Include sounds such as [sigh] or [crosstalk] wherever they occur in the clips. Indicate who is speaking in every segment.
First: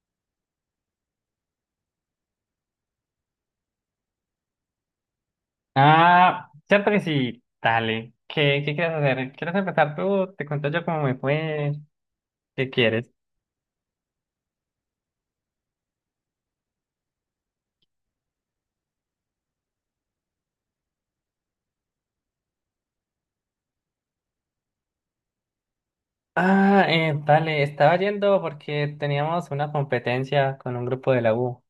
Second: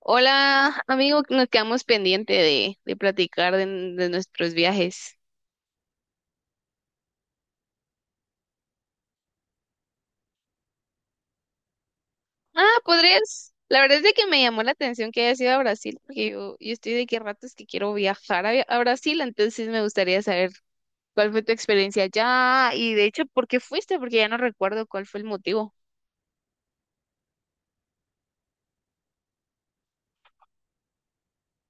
Speaker 1: Hola, amigo, nos quedamos pendiente de platicar de nuestros viajes.
Speaker 2: Ah, cierto que sí. Dale. ¿Qué quieres hacer? ¿Quieres empezar tú? Te cuento yo cómo me fue.
Speaker 1: Ah,
Speaker 2: ¿Qué quieres?
Speaker 1: podrías. La verdad es de que me llamó la atención que hayas ido a Brasil, porque yo estoy de que ratos que quiero viajar a Brasil, entonces me gustaría saber cuál fue tu experiencia allá y de hecho, ¿por qué fuiste? Porque ya no recuerdo cuál fue el motivo.
Speaker 2: Ah, dale. Estaba yendo porque teníamos una competencia con un grupo de la U.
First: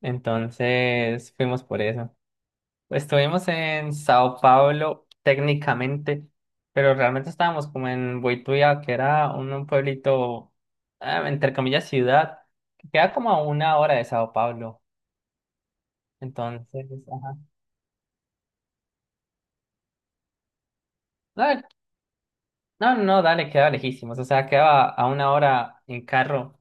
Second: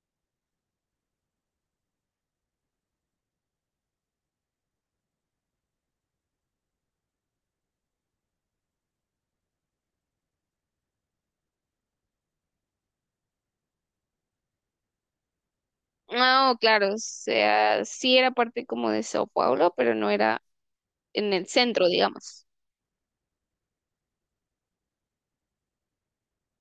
Speaker 2: Entonces fuimos por eso. Estuvimos en Sao Paulo técnicamente, pero realmente estábamos como en Boituva, que era un pueblito, ah, entre comillas, ciudad, que queda como a una hora de Sao Paulo.
Speaker 1: No,
Speaker 2: Entonces,
Speaker 1: claro, o
Speaker 2: ajá.
Speaker 1: sea, sí era parte como de Sao Paulo, pero no era en el
Speaker 2: No,
Speaker 1: centro, digamos.
Speaker 2: no, no, no, dale, quedaba lejísimos. O sea, quedaba a una hora en carro,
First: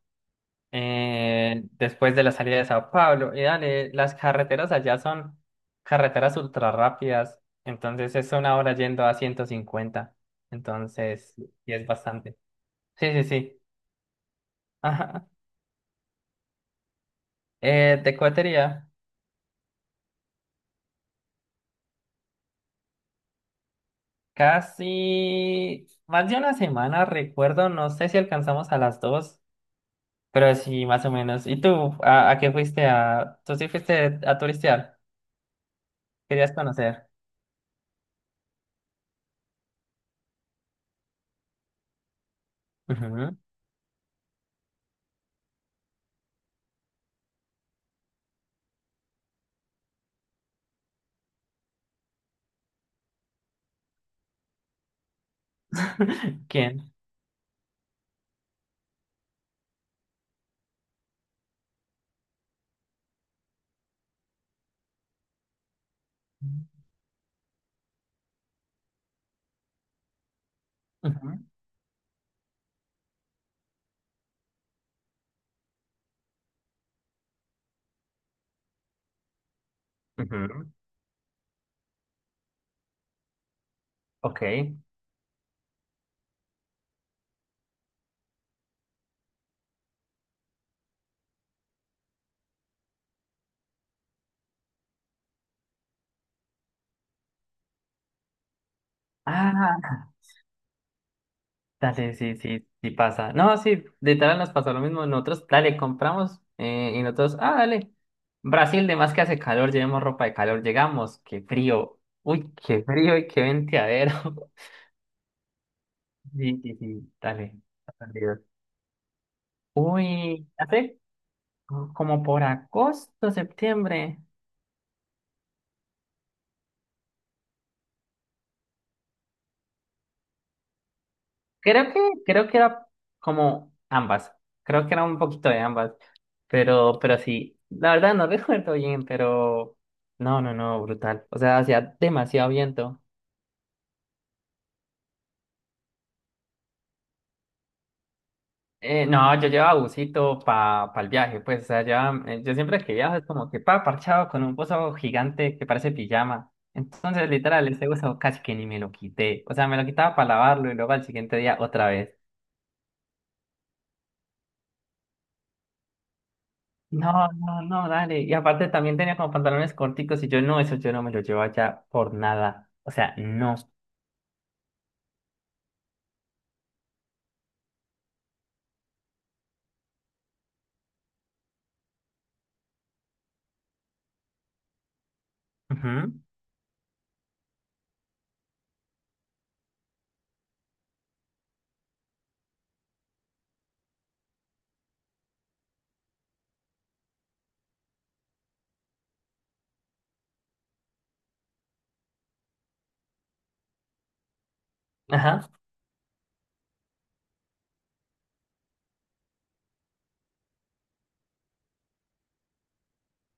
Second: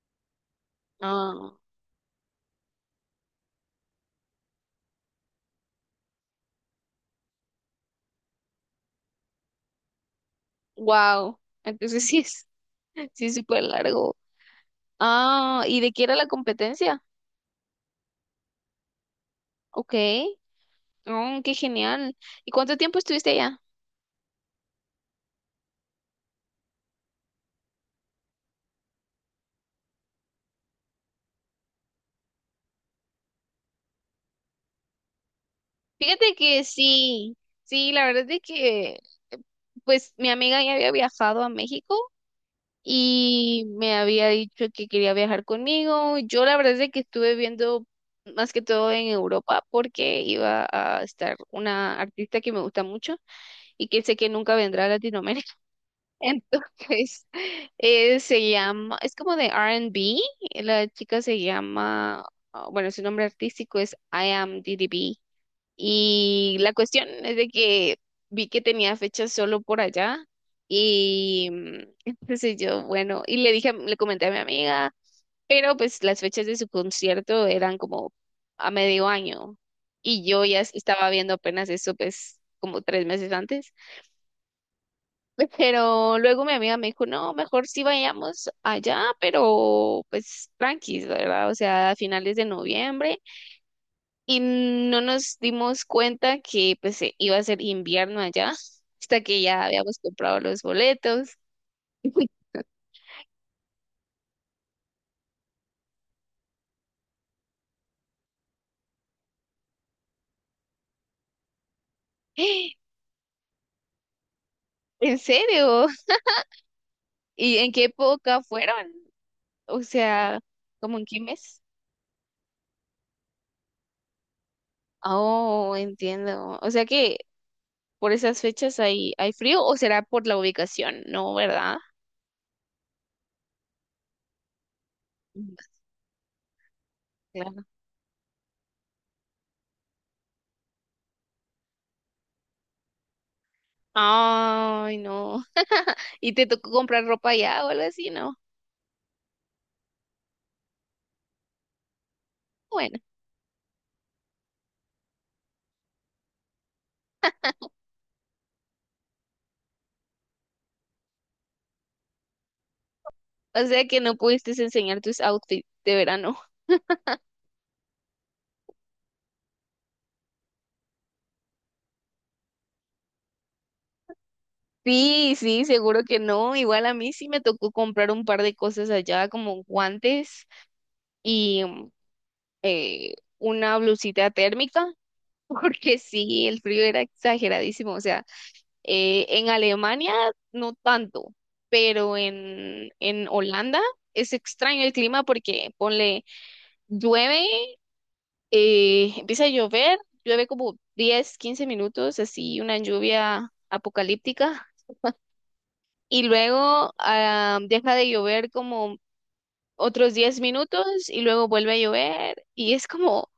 Speaker 1: Ah,
Speaker 2: después de la salida de Sao Paulo. Y dale, las carreteras allá son carreteras ultra rápidas. Entonces es una hora yendo a 150. Entonces,
Speaker 1: wow.
Speaker 2: y es
Speaker 1: Entonces [laughs]
Speaker 2: bastante. Sí, sí,
Speaker 1: sí es
Speaker 2: sí.
Speaker 1: súper largo.
Speaker 2: [laughs] Ajá.
Speaker 1: Ah, ¿y de qué era la competencia?
Speaker 2: De cohetería.
Speaker 1: Ok. Oh, qué genial. ¿Y cuánto tiempo estuviste allá?
Speaker 2: Casi más de una semana, recuerdo. No sé si alcanzamos a las dos, pero sí, más o menos. ¿Y tú? ¿A qué fuiste? ¿Tú sí fuiste a turistear?
Speaker 1: Fíjate
Speaker 2: Querías
Speaker 1: que
Speaker 2: conocer.
Speaker 1: sí, sí, la verdad es de que pues mi amiga ya había viajado a México
Speaker 2: Ujú.
Speaker 1: y me había dicho que quería viajar conmigo. Yo la verdad es de que estuve viendo más que todo en Europa porque iba a estar una artista que me gusta mucho y que sé que nunca vendrá a Latinoamérica.
Speaker 2: [laughs] ¿Quién?
Speaker 1: Entonces, [laughs] se llama, es como de R y B. La chica se llama, ah, bueno, su nombre artístico es I Am DDB, y la cuestión es de que vi que tenía fechas solo por allá
Speaker 2: Ujú.
Speaker 1: y [laughs] entonces yo, bueno, y le dije, le comenté a mi amiga, pero pues las fechas de su concierto eran como a medio año y yo ya
Speaker 2: Ujú.
Speaker 1: estaba viendo apenas eso pues como 3 meses antes.
Speaker 2: Ok.
Speaker 1: [laughs] Pero luego mi amiga me dijo, no, mejor sí vayamos allá, pero pues tranquis, ¿verdad? O sea, a finales de noviembre. Y no nos dimos cuenta que pues iba a ser invierno allá, hasta que ya
Speaker 2: Ah,
Speaker 1: habíamos comprado los boletos.
Speaker 2: dale, sí,
Speaker 1: [laughs]
Speaker 2: sí, sí pasa. No, sí, literal nos pasó lo mismo. Nosotros, dale, compramos, y nosotros, ah, dale. Brasil, de más que hace calor, llevemos ropa de calor, llegamos, qué frío. Uy, qué frío y qué venteadero. [laughs]
Speaker 1: ¿En serio?
Speaker 2: Sí, sí, sí,
Speaker 1: ¿Y
Speaker 2: dale.
Speaker 1: en qué
Speaker 2: Está perdido.
Speaker 1: época fueron? O sea,
Speaker 2: Uy,
Speaker 1: ¿como
Speaker 2: hace
Speaker 1: en qué mes?
Speaker 2: como por agosto, septiembre.
Speaker 1: Oh, entiendo. O sea que por esas fechas hay frío o será por la ubicación, ¿no? ¿Verdad?
Speaker 2: Creo que, creo que era como ambas. Creo que era un poquito
Speaker 1: Mm,
Speaker 2: de ambas. Pero sí,
Speaker 1: claro.
Speaker 2: la verdad no [laughs] recuerdo bien, pero no, no, no, brutal. O sea, hacía demasiado viento.
Speaker 1: Ay, no. ¿Y te tocó comprar ropa allá o algo así? No.
Speaker 2: No, yo llevaba busito para el viaje, pues. O sea, yo siempre que
Speaker 1: Bueno,
Speaker 2: viajo es como que parchado con un buzo gigante que parece pijama. Entonces, literal, ese buzo casi que ni me lo quité. O sea, me lo quitaba para lavarlo y luego al siguiente día otra vez.
Speaker 1: o sea que no pudiste enseñar tus outfits de verano. [laughs]
Speaker 2: No, no, no, dale. Y aparte también tenía como pantalones corticos y yo no, eso yo no me lo llevo allá por nada. O sea, no.
Speaker 1: Sí, sí, seguro que no. Igual a mí sí me tocó comprar un par de cosas allá, como guantes y una blusita térmica, [laughs] porque
Speaker 2: Ujú.
Speaker 1: sí, el frío era exageradísimo. O sea, en Alemania no tanto, pero en Holanda es extraño el clima porque ponle llueve. Empieza a llover, llueve como 10, 15 minutos, así una lluvia apocalíptica.
Speaker 2: Ajá.
Speaker 1: Y luego deja de llover como otros 10 minutos y luego vuelve a llover. Y es como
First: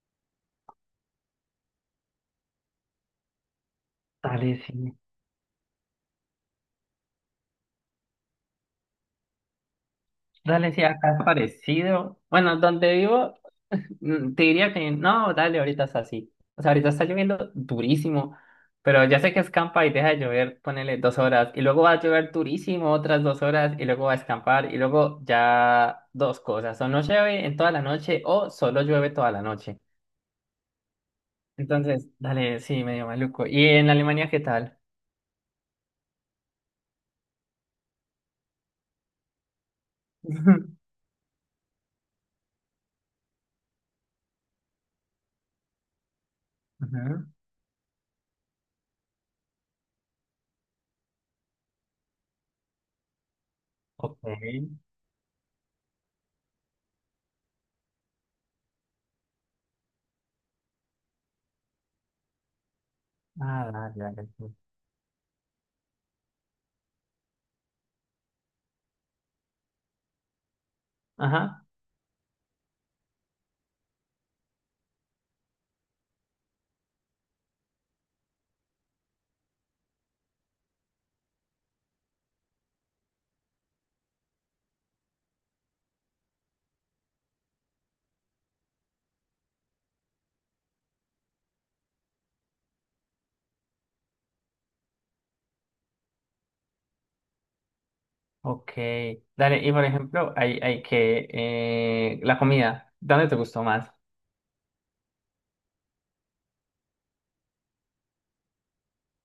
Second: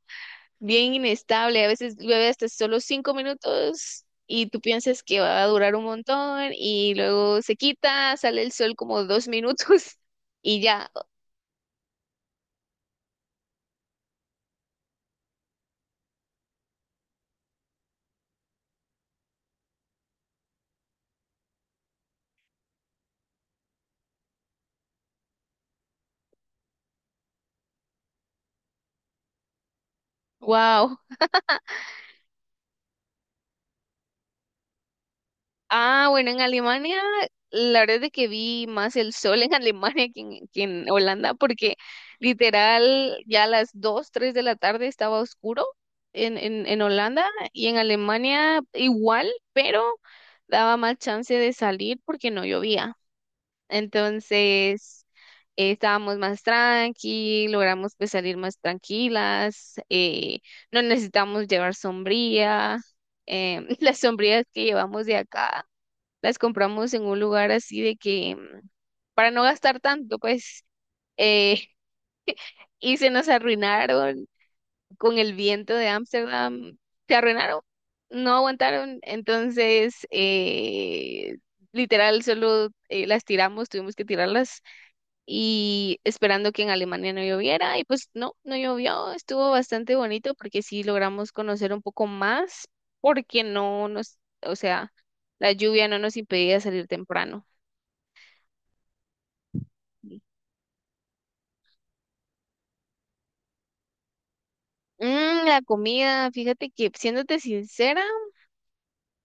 Speaker 1: bien inestable. A veces llueve hasta solo 5 minutos y tú
Speaker 2: Dale, sí.
Speaker 1: piensas que va a durar un montón y luego se quita, sale el sol como 2 minutos [laughs] y
Speaker 2: Dale, sí,
Speaker 1: ya.
Speaker 2: acá es parecido. Bueno, donde vivo, [laughs] te diría que no, dale, ahorita es así. O sea, ahorita está lloviendo durísimo, pero ya sé que escampa y deja de llover, ponele dos horas, y luego va a llover durísimo otras dos horas, y luego va a escampar, y luego ya dos cosas, o no llueve en toda la noche, o solo llueve toda la noche.
Speaker 1: ¡Wow!
Speaker 2: Entonces, dale, sí, medio maluco. ¿Y en Alemania qué tal?
Speaker 1: Ah, bueno, en Alemania, la verdad es que vi más el sol en [laughs] Alemania que
Speaker 2: [laughs]
Speaker 1: en Holanda, porque literal ya a las 2, 3 de la tarde estaba oscuro en, en Holanda
Speaker 2: Ujú.
Speaker 1: y en Alemania igual, pero daba más chance de salir porque no llovía.
Speaker 2: Ok.
Speaker 1: Entonces, estábamos más tranqui, logramos pues salir más tranquilas, no necesitamos llevar sombría,
Speaker 2: Ah,
Speaker 1: [laughs]
Speaker 2: dale,
Speaker 1: las
Speaker 2: dale.
Speaker 1: sombrías
Speaker 2: Sí.
Speaker 1: que llevamos de acá las compramos en un lugar así de que para no gastar tanto, pues,
Speaker 2: Ajá,
Speaker 1: eh, [laughs] y se nos arruinaron con el viento de Ámsterdam, se arruinaron, no aguantaron, entonces, literal, solo las tiramos, tuvimos que tirarlas y esperando que en Alemania no lloviera, y pues no, no llovió, estuvo bastante bonito porque sí logramos conocer un poco más, porque no nos, o sea, la lluvia no nos impedía salir temprano.
Speaker 2: ok. Dale, y por ejemplo, hay la comida, ¿dónde te gustó más?
Speaker 1: La comida, fíjate que, siéndote sincera,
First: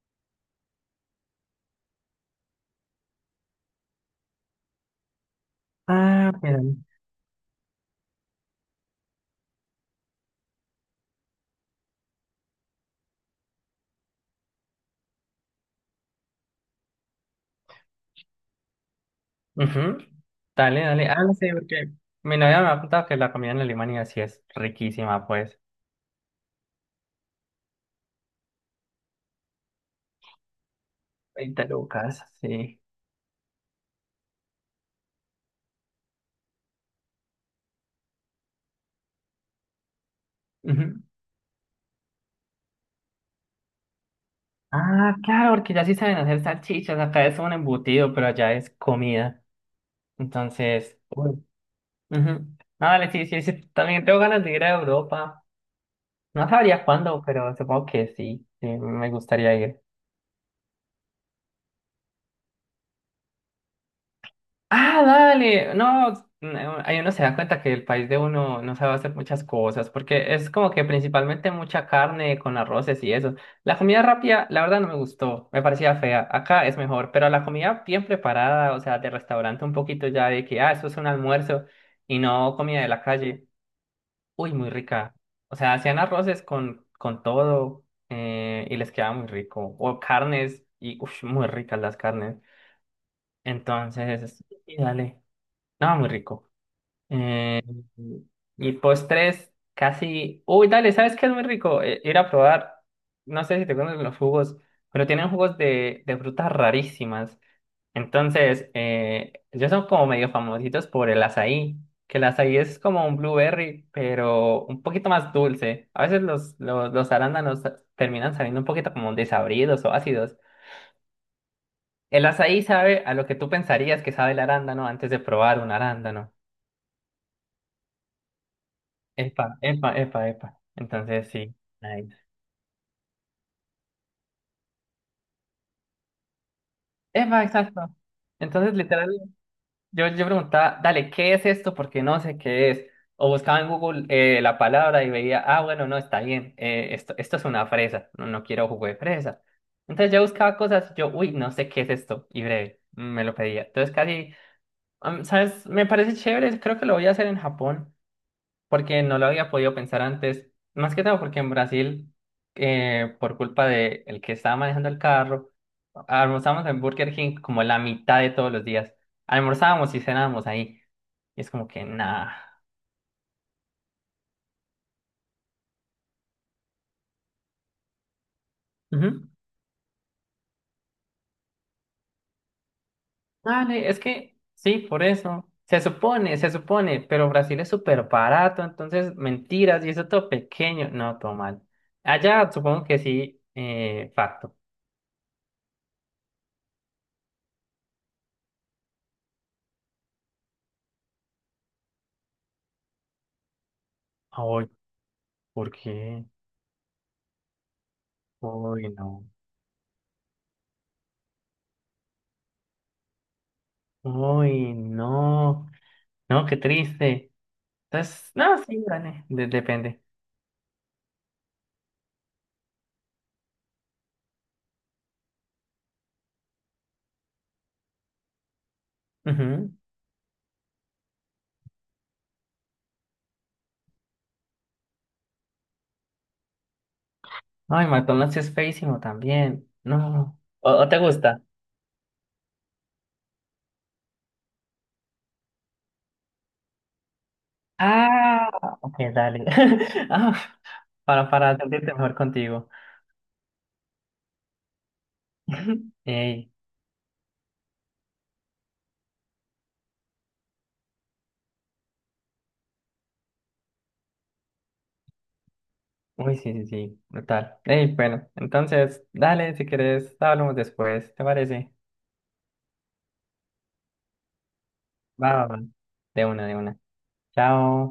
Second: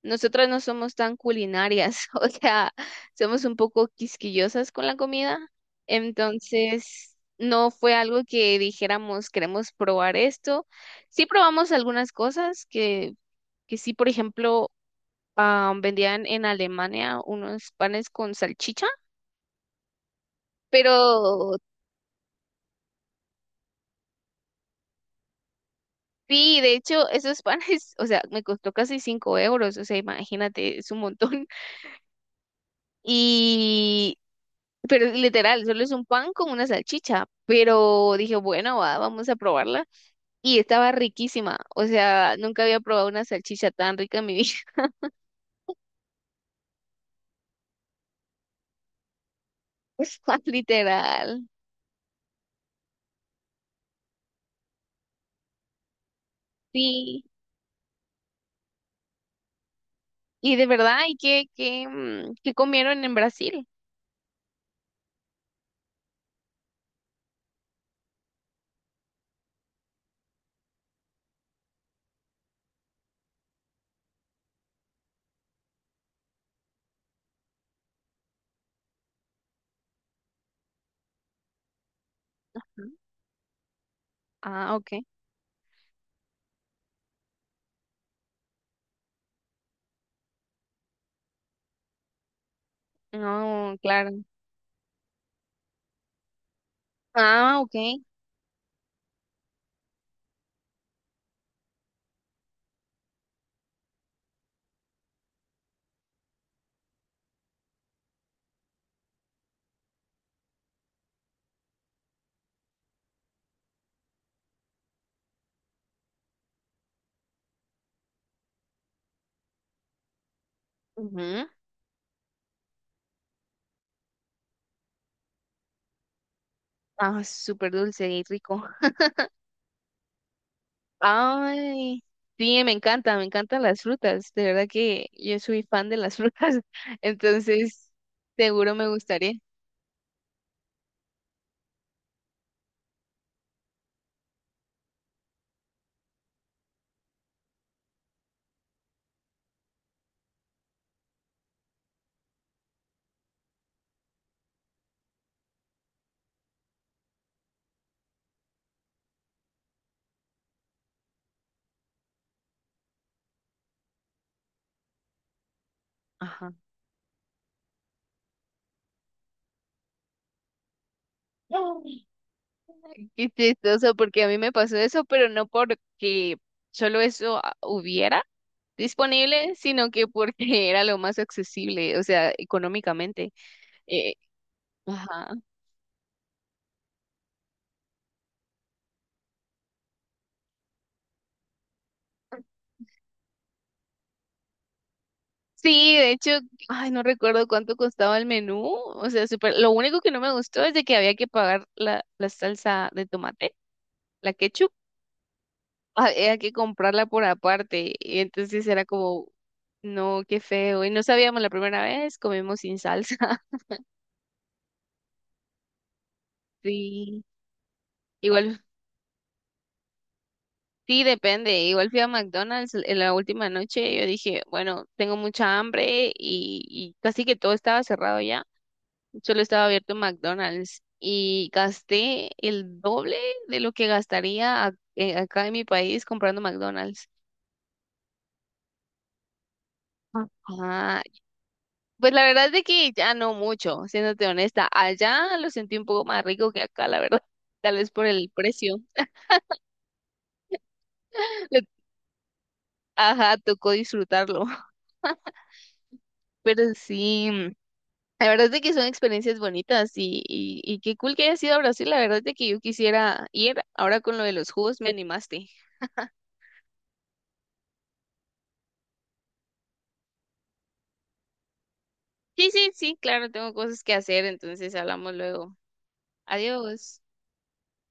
Speaker 1: nosotras no somos tan culinarias, [laughs] o sea, somos un poco quisquillosas con la comida,
Speaker 2: Ah, pero-
Speaker 1: entonces no fue algo que dijéramos queremos probar esto. Sí probamos algunas cosas que sí, por ejemplo, vendían en Alemania unos panes con salchicha,
Speaker 2: Ujú. Dale, dale. Ah, no sé,
Speaker 1: pero
Speaker 2: porque mi novia me ha contado que la comida en Alemania sí es riquísima, pues.
Speaker 1: sí, de hecho, esos panes, [laughs] o sea, me costó casi cinco euros, o sea, imagínate, es un montón.
Speaker 2: 20 lucas, sí.
Speaker 1: Y Pero literal, solo es un pan con una salchicha. Pero dije, bueno, vamos a probarla. Y estaba
Speaker 2: Ujú.
Speaker 1: riquísima. O sea, nunca había probado una salchicha tan rica en mi vida.
Speaker 2: Ah, claro, porque ya sí saben hacer salchichas. Acá es un embutido, pero allá es comida.
Speaker 1: [laughs]
Speaker 2: Entonces. Uy.
Speaker 1: Literal.
Speaker 2: Ujú. Ah, vale, sí, sí, sí. También tengo ganas de ir a Europa. No sabría cuándo,
Speaker 1: Sí.
Speaker 2: pero supongo que sí, sí, me gustaría ir.
Speaker 1: Y de verdad, ¿y qué comieron en Brasil?
Speaker 2: Ah, dale. No, no, ahí uno se da cuenta que el país de uno no sabe hacer muchas cosas, porque es como que principalmente mucha carne con arroces y eso. La comida rápida, la verdad, no me gustó. Me parecía fea. Acá es mejor, pero la comida bien preparada, o sea, de restaurante un poquito ya de que, ah, eso es un almuerzo y no comida de la calle. Uy, muy
Speaker 1: Ah, ok.
Speaker 2: rica. O sea, hacían arroces con todo, y les quedaba muy rico. O carnes, y uff, muy ricas las carnes.
Speaker 1: No, claro.
Speaker 2: Entonces, y dale. No, muy rico. Eh,
Speaker 1: Ah, ok.
Speaker 2: y postres, casi. Uy, dale, ¿sabes qué es muy rico? Ir a probar. No sé si te conocen los jugos, pero tienen jugos de frutas rarísimas. Entonces, ellos son como medio famositos por el azaí, que el azaí es como un blueberry, pero un poquito más dulce. A veces los arándanos terminan saliendo un poquito como desabridos o ácidos.
Speaker 1: Ujú.
Speaker 2: El azaí sabe a lo que tú pensarías que sabe el arándano antes de probar un arándano.
Speaker 1: Ah, súper dulce y rico.
Speaker 2: Epa, epa, epa, epa. Entonces, sí.
Speaker 1: Ay,
Speaker 2: Nice.
Speaker 1: sí, me encantan las frutas. De verdad que yo soy fan de las frutas, [laughs]
Speaker 2: Epa,
Speaker 1: entonces
Speaker 2: exacto.
Speaker 1: seguro
Speaker 2: Entonces,
Speaker 1: me
Speaker 2: literal,
Speaker 1: gustaría.
Speaker 2: yo preguntaba, dale, ¿qué es esto? Porque no sé qué es. O buscaba en Google, la palabra y veía, ah, bueno, no, está bien, esto es una fresa, no, no quiero jugo de fresa. Entonces yo buscaba cosas, yo, uy, no sé qué es esto, y breve, me lo pedía. Entonces casi, ¿sabes? Me parece chévere, creo que lo voy a hacer en Japón porque no lo había podido pensar antes, más que todo porque en Brasil, por culpa de el que estaba manejando el carro,
Speaker 1: Ajá.
Speaker 2: almorzábamos en Burger King como la mitad de todos los días. Almorzábamos y cenábamos ahí. Y es como que
Speaker 1: Ay,
Speaker 2: nada.
Speaker 1: qué chistoso, porque a mí me pasó eso, pero no porque solo eso hubiera
Speaker 2: Ujú.
Speaker 1: disponible, sino que porque [laughs] era lo más accesible, o sea, económicamente.
Speaker 2: Dale, es
Speaker 1: Eh,
Speaker 2: que sí, por
Speaker 1: ajá.
Speaker 2: eso. Se supone, pero Brasil es súper barato, entonces mentiras y eso todo pequeño. No, todo mal. Allá supongo que sí, facto.
Speaker 1: Sí, de hecho, ay, no recuerdo cuánto costaba el menú, o sea, súper, lo único que no me gustó es de que había que pagar la salsa de tomate. La
Speaker 2: Ay,
Speaker 1: ketchup
Speaker 2: ¿por
Speaker 1: [laughs]
Speaker 2: qué?
Speaker 1: había que comprarla por aparte. Y entonces era
Speaker 2: Uy, no.
Speaker 1: como, no, qué feo. Y no sabíamos la primera vez, comimos sin salsa. [laughs]
Speaker 2: Uy, no. No, qué
Speaker 1: Sí,
Speaker 2: triste. Entonces, no,
Speaker 1: igual,
Speaker 2: sí, gané. Depende.
Speaker 1: sí, depende. Igual fui a McDonald's en la última noche. Yo dije, bueno, tengo mucha hambre y casi que todo estaba cerrado ya. Solo estaba
Speaker 2: Ujú.
Speaker 1: abierto McDonald's. Y gasté el doble de lo que gastaría acá en mi país comprando McDonald's.
Speaker 2: Ay, McDonald's es feísimo también. No. ¿O te
Speaker 1: ah
Speaker 2: gusta?
Speaker 1: Pues la verdad es de que ya no mucho, siéndote honesta. Allá lo sentí un poco más rico que acá, la verdad. [laughs] Tal vez por el
Speaker 2: Ah,
Speaker 1: precio.
Speaker 2: ok, dale. [laughs] Ah, para,
Speaker 1: [laughs]
Speaker 2: para
Speaker 1: Le-
Speaker 2: sentirte mejor contigo.
Speaker 1: Ajá, tocó disfrutarlo. [laughs]
Speaker 2: [laughs] Ey.
Speaker 1: Pero sí, la verdad es de que son experiencias bonitas y qué cool que hayas ido a Brasil. La verdad es de que yo quisiera ir. Ahora con lo de los jugos me animaste. [laughs]
Speaker 2: Uy, sí, sí, sí. Brutal. Ey, bueno. Entonces, dale, si quieres, hablamos después. ¿Te parece?
Speaker 1: Sí, sí, sí, claro, tengo cosas que hacer, entonces hablamos
Speaker 2: Va, va,
Speaker 1: luego.
Speaker 2: va. De una, de una.
Speaker 1: Adiós.
Speaker 2: Chao.